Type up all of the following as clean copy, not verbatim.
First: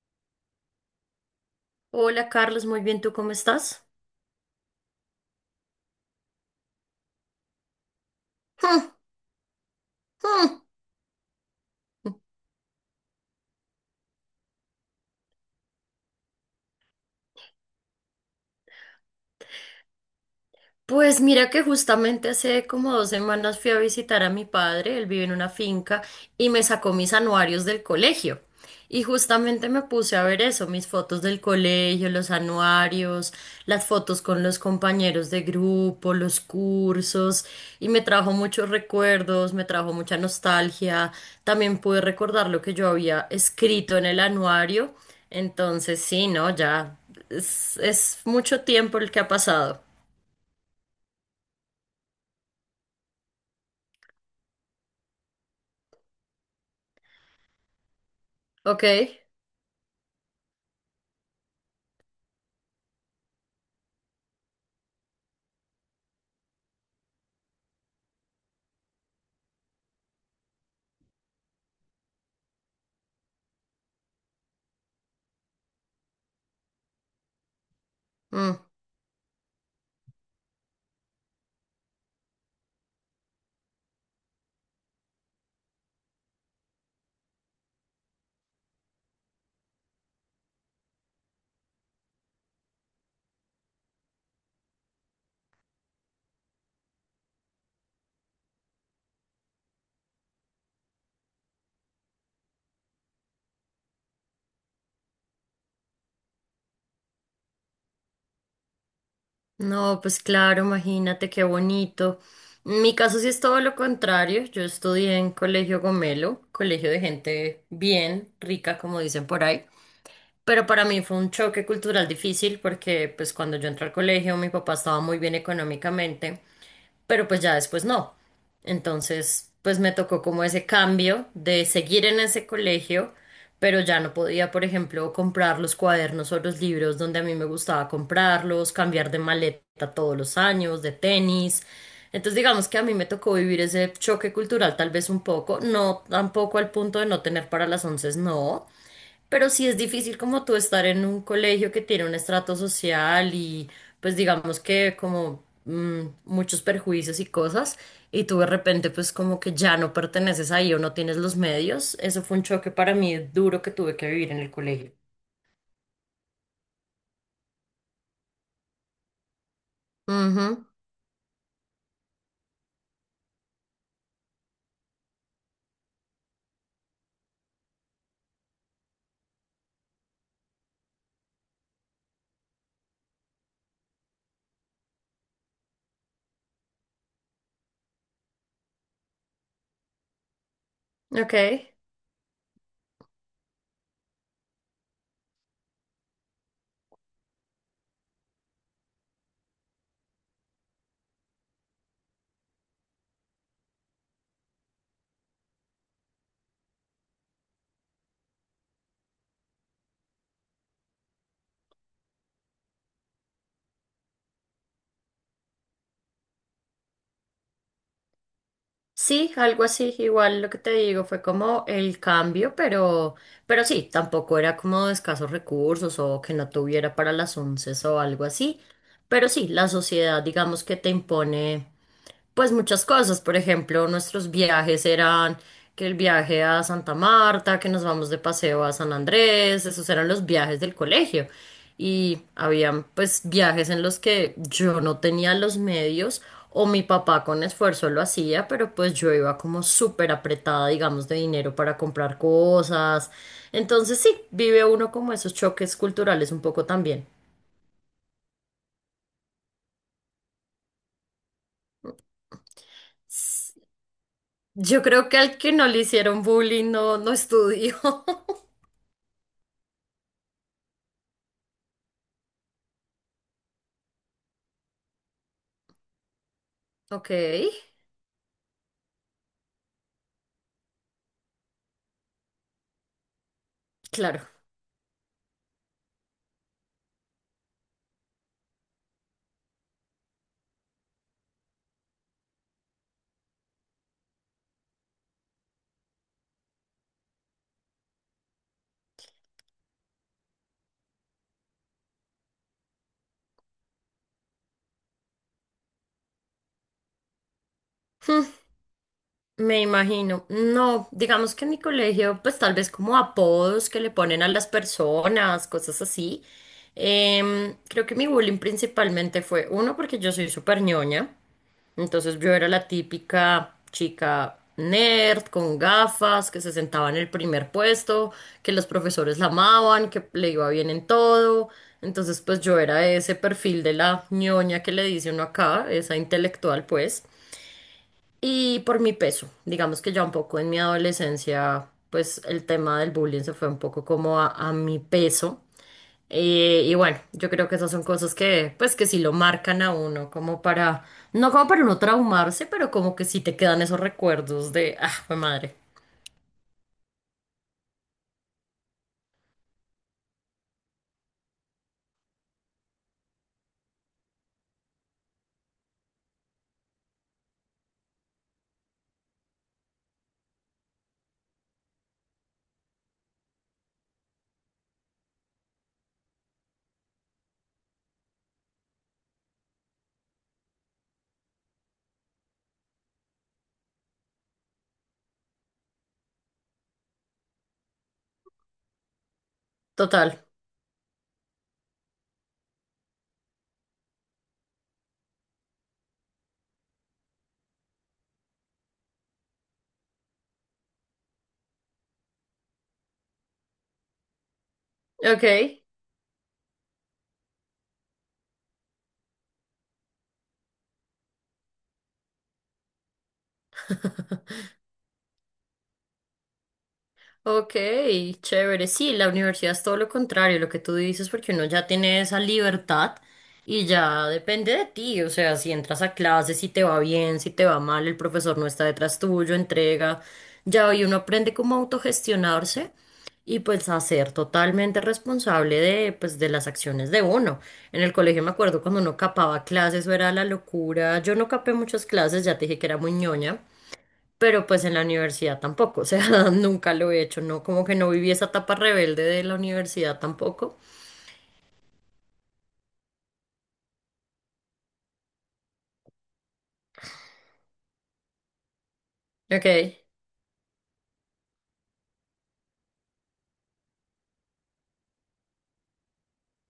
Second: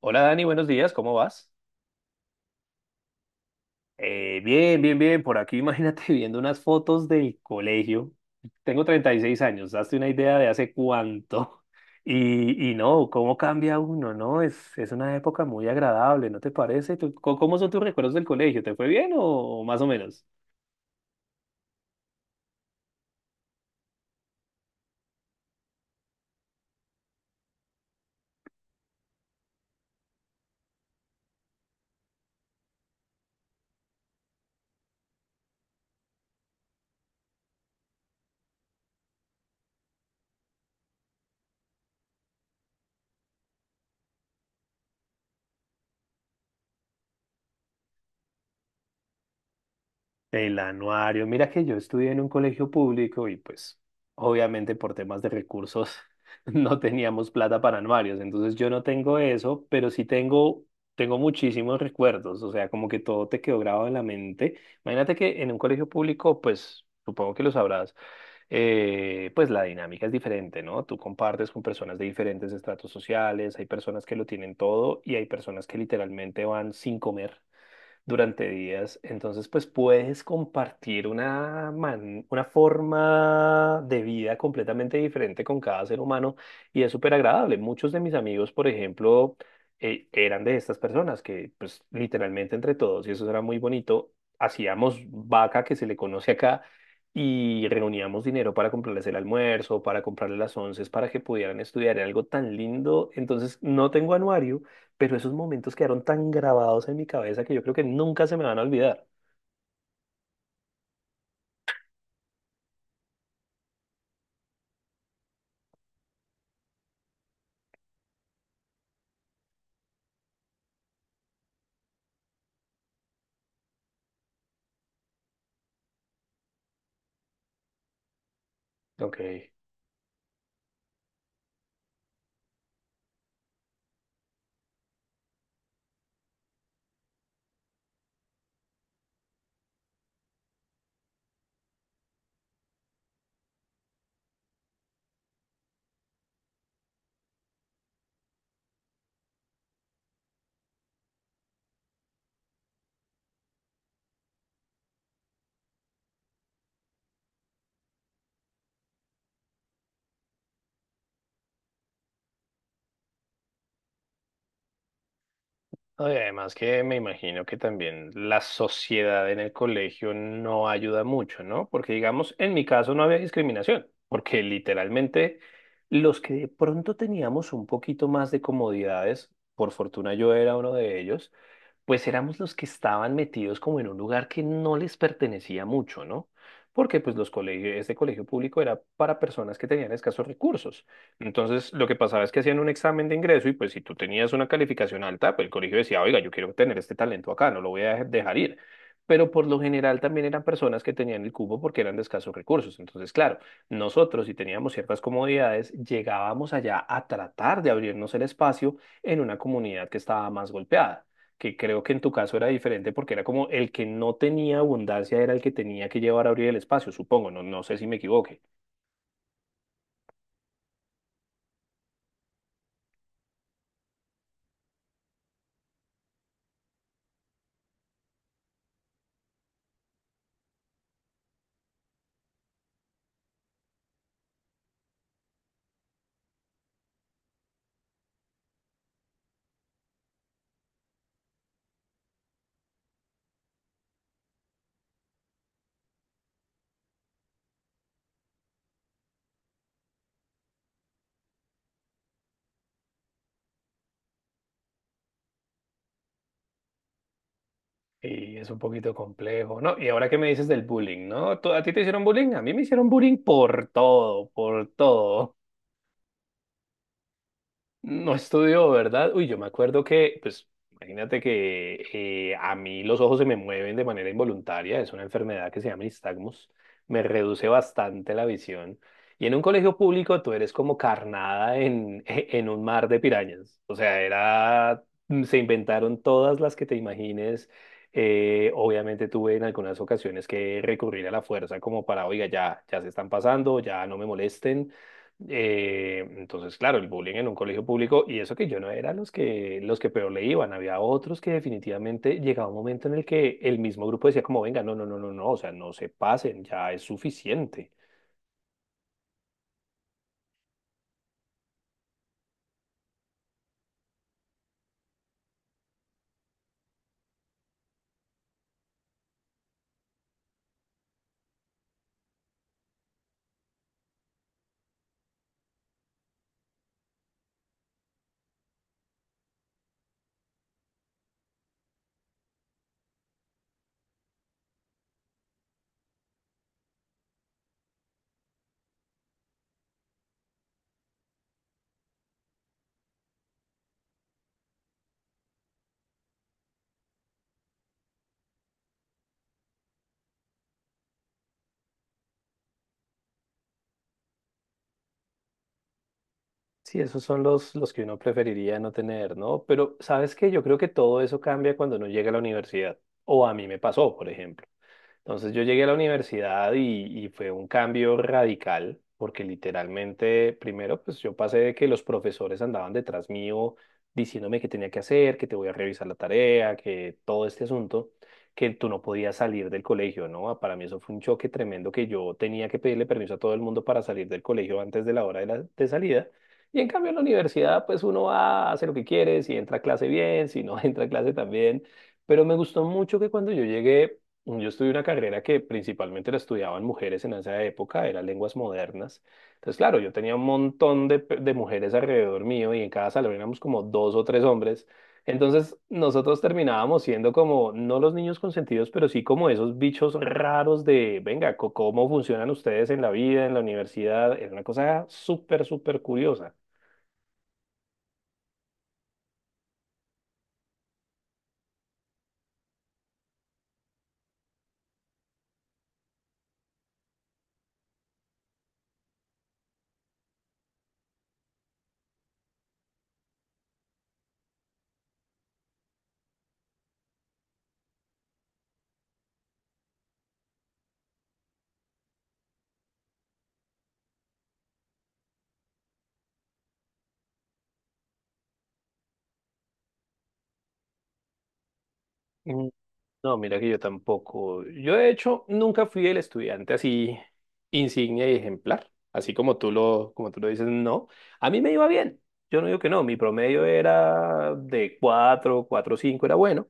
Hola Dani, buenos días, ¿cómo vas? Hola Carlos, muy bien, ¿tú cómo estás? Bien, bien, bien, por aquí imagínate viendo unas fotos del colegio. Tengo 36 años, hazte una idea de hace cuánto. Y no, cómo cambia uno, ¿no? Es una época muy agradable, ¿no te parece? Cómo son tus recuerdos del colegio? ¿Te fue bien o más o menos? Pues mira que justamente hace como 2 semanas fui a visitar a mi padre, él vive en una finca y me sacó mis anuarios del colegio. Y justamente me puse a ver eso, mis fotos del colegio, los anuarios, las fotos con los compañeros de grupo, los cursos, y me trajo muchos recuerdos, me trajo mucha nostalgia. También pude recordar lo que yo había escrito en el anuario. Entonces, sí, no, ya es mucho tiempo el que ha pasado. El anuario. Mira que yo estudié en un colegio público y pues obviamente por temas de recursos no teníamos plata para anuarios, entonces yo no ¿Ok? tengo eso, pero sí tengo muchísimos recuerdos, o sea, como que todo te quedó grabado en la mente. Imagínate que en un colegio público, pues supongo que lo sabrás, pues la dinámica es diferente, ¿no? Tú compartes con personas de diferentes estratos sociales, hay personas que lo tienen todo y hay personas que literalmente van sin comer durante Mm. días. Entonces, pues puedes compartir una, una forma de vida completamente diferente con cada ser humano y es súper agradable. Muchos de mis amigos, por ejemplo, eran de estas personas que, pues, literalmente entre todos, y eso era muy bonito, hacíamos vaca que se le conoce acá. Y reuníamos dinero para comprarles el almuerzo, para comprarles las onces, para que pudieran estudiar. Era algo tan lindo. Entonces, no tengo anuario, pero esos momentos quedaron tan grabados en mi cabeza que yo creo que nunca se me van a olvidar. No, pues claro, imagínate qué bonito. En mi caso sí es todo lo contrario. Yo estudié en Colegio Gomelo, colegio de gente bien rica, como dicen por ahí. Pero para mí fue un choque cultural difícil porque pues cuando yo entré al colegio mi papá estaba muy bien económicamente, pero pues ya después no. Entonces, Ok. pues me tocó como ese cambio de seguir en ese colegio, pero ya no podía, por ejemplo, comprar los cuadernos o los libros donde a mí me gustaba comprarlos, cambiar de maleta todos los años, de tenis. Entonces, digamos que a mí me tocó vivir ese choque cultural tal vez un poco, no tampoco al punto de no tener para las once, no, pero sí es difícil como tú estar en un colegio que tiene un estrato social y pues digamos que como muchos perjuicios y cosas y tú de repente pues como que ya no perteneces ahí o no tienes los medios. Eso fue un choque para mí duro que tuve que vivir en el colegio. No, y además que me imagino que también la sociedad en el colegio Ujú. no ayuda mucho, ¿no? Porque digamos, en mi caso no había discriminación, porque literalmente los que de pronto teníamos un poquito más de comodidades, por fortuna yo era uno de ellos, pues éramos los que estaban metidos como en un lugar que no les pertenecía mucho, ¿no? Porque pues los colegios, este colegio público era para personas que tenían escasos recursos. Ok. Entonces, lo que pasaba es que hacían un examen de ingreso y pues si tú tenías una calificación alta, pues el colegio decía, oiga, yo quiero tener este talento acá, no lo voy a dejar ir. Pero por lo general también eran personas que tenían el cupo porque eran de escasos recursos. Entonces, claro, nosotros si teníamos ciertas comodidades, llegábamos allá a tratar de abrirnos el espacio en una comunidad que estaba más golpeada que creo que en tu caso era diferente porque era como el que no tenía abundancia era el que tenía que llevar a abrir el espacio, supongo, no, no sé si me equivoque. Sí, algo así, igual lo que te digo fue como el cambio, pero sí, tampoco era como de escasos recursos o que no tuviera para las once o algo así, pero sí, la sociedad digamos que te impone. Pues muchas cosas, por ejemplo, nuestros viajes eran que el viaje a Santa Marta, que nos vamos de paseo a San Andrés, esos eran los viajes del colegio. Y habían pues viajes en los que yo no tenía los medios o mi papá con esfuerzo lo hacía, pero pues yo iba como súper apretada, digamos, de dinero para comprar cosas. Entonces sí, vive uno como esos choques culturales un poco también. Y es un poquito complejo, ¿no? Y ahora que me dices del bullying, ¿no? A ti te hicieron bullying? A mí me hicieron bullying S- por todo, por Yo creo que todo. al que no le hicieron bullying no, no estudió. No estudió, ¿verdad? Uy, yo me acuerdo que, pues, imagínate que a mí los ojos se me mueven de manera involuntaria, es una enfermedad que se llama nistagmus, me Ok, reduce bastante la visión. Y en un colegio público tú eres como carnada en, en un mar de pirañas. O sea, claro, era, se inventaron todas las que te imagines. Obviamente tuve en algunas ocasiones que recurrir a la fuerza como para, oiga, ya, ya se están pasando, ya no me molesten. Entonces, claro, el bullying en un colegio público, y eso que yo no era los que peor le iban, había otros que definitivamente llegaba un momento en el que el mismo grupo decía como, venga, no, no, no, no, no, o sea, no se pasen, ya es suficiente. me imagino. No, digamos que en mi colegio, pues tal vez como apodos que le ponen a las personas, cosas así. Creo que mi bullying principalmente fue, uno, porque yo soy súper ñoña, entonces yo era la típica chica nerd con gafas que se sentaba en el primer puesto, que los profesores la amaban, que le iba bien en todo. Entonces, pues yo era ese perfil de la ñoña que le dice uno acá, esa intelectual, pues. Y por mi peso, digamos que ya un poco en mi adolescencia, pues el tema del bullying se fue un poco como a mi peso. Y bueno, yo creo que esas son cosas que, pues que sí lo marcan a uno, como para, no como para uno traumarse, pero como que sí te quedan esos recuerdos de, ah, fue madre. Sí, esos son los que uno preferiría no tener, ¿no? Pero, ¿sabes qué? Yo creo que todo eso cambia cuando uno llega a la universidad, o a mí me pasó, por ejemplo. Entonces yo llegué a la universidad y fue un cambio radical, porque literalmente, primero, pues yo pasé de que los profesores andaban detrás mío diciéndome qué tenía que hacer, que te voy a revisar la tarea, que todo este asunto, que tú no podías salir del colegio, ¿no? Ah, para mí eso fue un choque tremendo que yo tenía que pedirle permiso a todo el mundo para salir del colegio antes de la hora de salida. Y en cambio en la universidad, pues uno va, hace lo que quiere, si entra a clase Total. bien, si no entra a clase también. Pero me gustó mucho que cuando yo llegué yo estudié una carrera que principalmente la estudiaban mujeres en esa época, era lenguas modernas. Entonces, claro, yo tenía un montón de, de mujeres alrededor mío y en cada salón éramos como dos o tres hombres. Entonces, Ok. nosotros terminábamos siendo como, no los niños consentidos, pero sí como esos bichos raros de, venga, ¿cómo funcionan ustedes en la vida, en la universidad? Era una cosa súper, súper curiosa. Ok, chévere. Sí, la universidad es todo lo contrario, lo que tú dices, porque uno ya tiene esa libertad y ya depende de ti. O sea, si entras a clase, si te va bien, si te va mal, el profesor no está detrás tuyo, entrega. Ya hoy uno aprende cómo autogestionarse y pues a ser totalmente responsable de, pues, de las acciones de uno. En el colegio me acuerdo cuando uno capaba clases, eso era la locura. Yo no capé muchas clases, ya te dije que era muy ñoña, pero pues en la universidad tampoco, o sea, nunca lo he hecho, no, como que no viví esa etapa rebelde de la universidad tampoco. No, mira que yo tampoco. Yo de hecho nunca fui el estudiante así insignia y ejemplar, así como Ok, como tú lo dices, no. A mí me iba bien. Yo no digo que no, mi promedio era de 4, 4 5, era bueno,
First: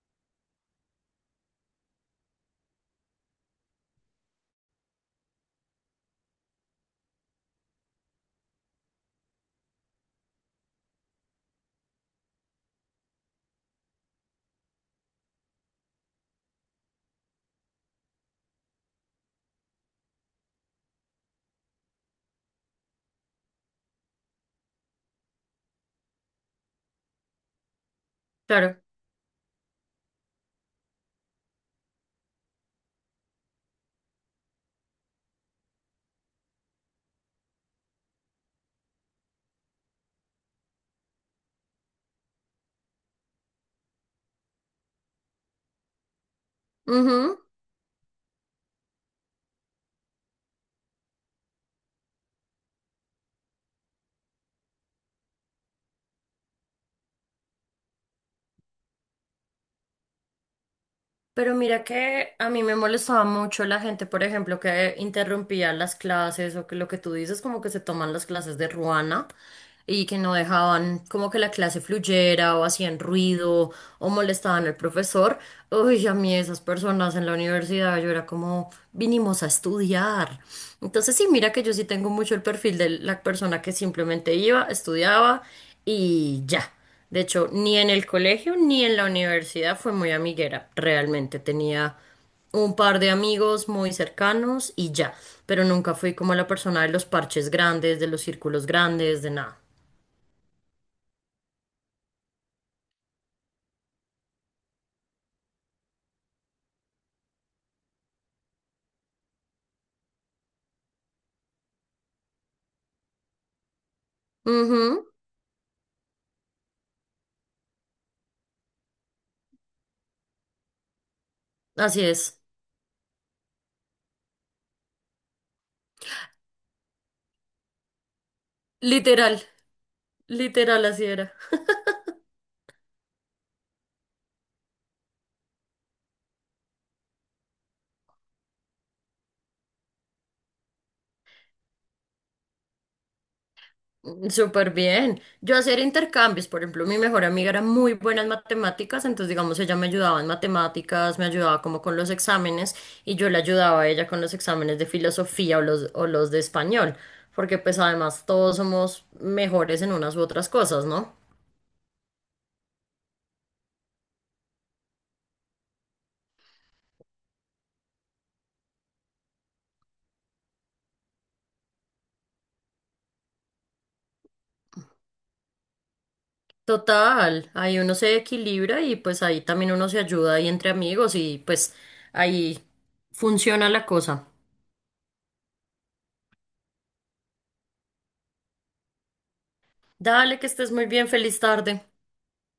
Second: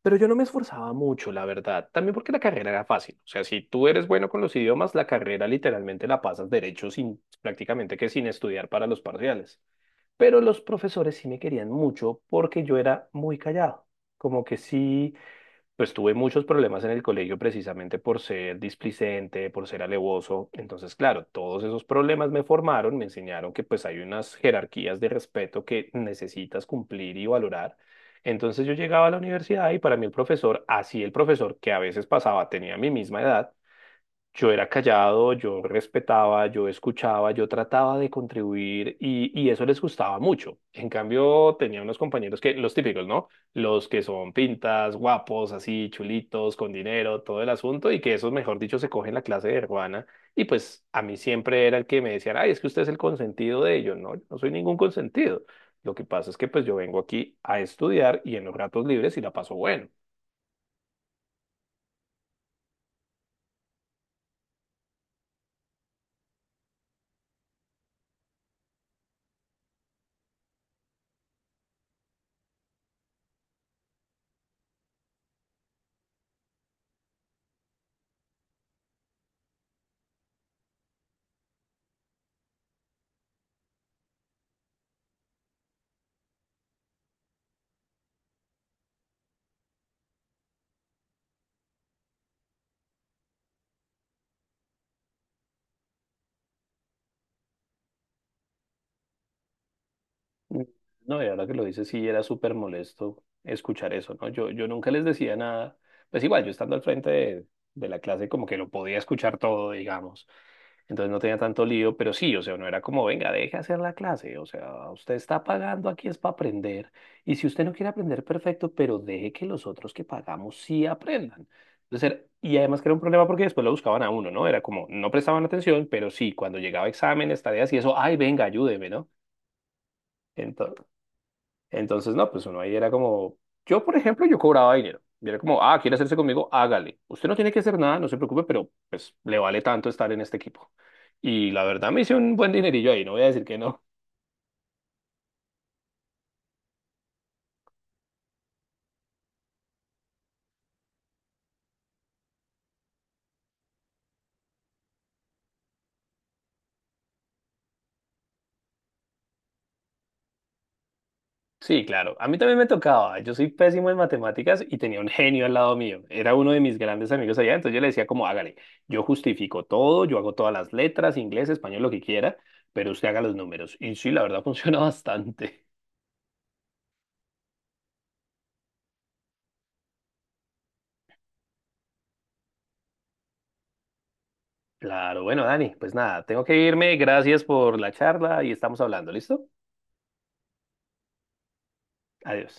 pero yo no me esforzaba mucho, la verdad. También porque la carrera era fácil. O sea, si tú eres bueno con los idiomas, la carrera literalmente la pasas derecho sin prácticamente que sin estudiar para los parciales. Pero los profesores sí me querían mucho porque yo era muy callado. Como que sí pues tuve muchos problemas en el colegio precisamente por ser displicente, por ser alevoso. Entonces, claro, todos esos problemas me formaron, me enseñaron que pues hay unas jerarquías de respeto que necesitas cumplir y valorar. Entonces yo claro. llegaba a la universidad y para mí el profesor, así el profesor que a veces pasaba, tenía mi misma edad, yo era callado, yo respetaba, yo escuchaba, yo trataba de contribuir y eso les gustaba mucho. En cambio, tenía unos compañeros que, los típicos, ¿no? Los que son pintas, guapos, así, chulitos, con dinero, Ujú. todo el asunto, y que esos, mejor dicho, se cogen la clase de hermana. Y pues a mí siempre era el que me decían ay, es que usted es el consentido de ellos. No, yo no soy ningún consentido. Lo que pasa es que pues yo vengo aquí a estudiar y en los ratos libres y la paso bueno. Pero mira que a mí me molestaba mucho la gente, por ejemplo, que interrumpía las clases o que lo que tú dices, como que se toman las clases de ruana y que no dejaban como que la clase fluyera o hacían ruido o molestaban al profesor. Uy, a mí esas personas en la universidad, yo era como, vinimos a estudiar. Entonces, sí, mira que yo sí tengo mucho el perfil de la persona que simplemente iba, estudiaba y ya. De hecho, ni en el colegio ni en la universidad fue muy amiguera. Realmente tenía un par de amigos muy cercanos y ya. Pero nunca fui como la persona de los parches grandes, de los círculos grandes, de nada. Mm. No, y ahora que lo dices, sí, era súper molesto escuchar eso, ¿no? Yo nunca les decía nada. Pues igual, yo estando al frente de la clase como que lo podía escuchar todo, digamos. Entonces no tenía tanto lío, pero sí, o sea, no era como, venga, deje hacer la clase, o sea, Ujú, usted está pagando aquí es para aprender, y si usted no quiere aprender, perfecto, pero deje que los otros que pagamos sí aprendan. así Entonces, es. y además que era un problema porque después lo buscaban a uno, ¿no? Era como, no prestaban atención, pero sí, cuando llegaba exámenes, tareas y eso, ay, venga, ayúdeme, ¿no? Literal, Ento- literal así era. entonces, no, pues uno ahí era como, yo por ejemplo, yo cobraba dinero. Y era como, ah, quiere hacerse conmigo, hágale. Usted no tiene que hacer nada, no se preocupe, pero pues le vale tanto estar en este equipo. Y la verdad me hice un buen dinerillo ahí, no voy a decir que no. Mm. Súper bien. Yo hacer intercambios, por ejemplo, mi mejor amiga era muy buena en matemáticas, entonces digamos ella me ayudaba en matemáticas, me ayudaba como con los exámenes y yo le ayudaba a ella con los exámenes de filosofía o los de español, porque pues además todos somos mejores en unas u otras cosas, ¿no? Sí, claro, a mí también me tocaba. Yo soy pésimo en matemáticas y tenía un genio al lado mío. Era uno de mis grandes amigos allá, entonces yo le decía como, hágale, yo justifico todo, yo hago todas las letras, inglés, español, lo que quiera, pero usted haga los números. Y sí, la verdad funciona bastante. Total, ahí uno se equilibra y pues ahí también uno se ayuda ahí entre amigos y pues ahí funciona la cosa. Claro, bueno, Dani, pues nada, tengo que irme. Gracias por la charla y estamos hablando, ¿listo? Dale, que estés muy bien, feliz tarde. Adiós.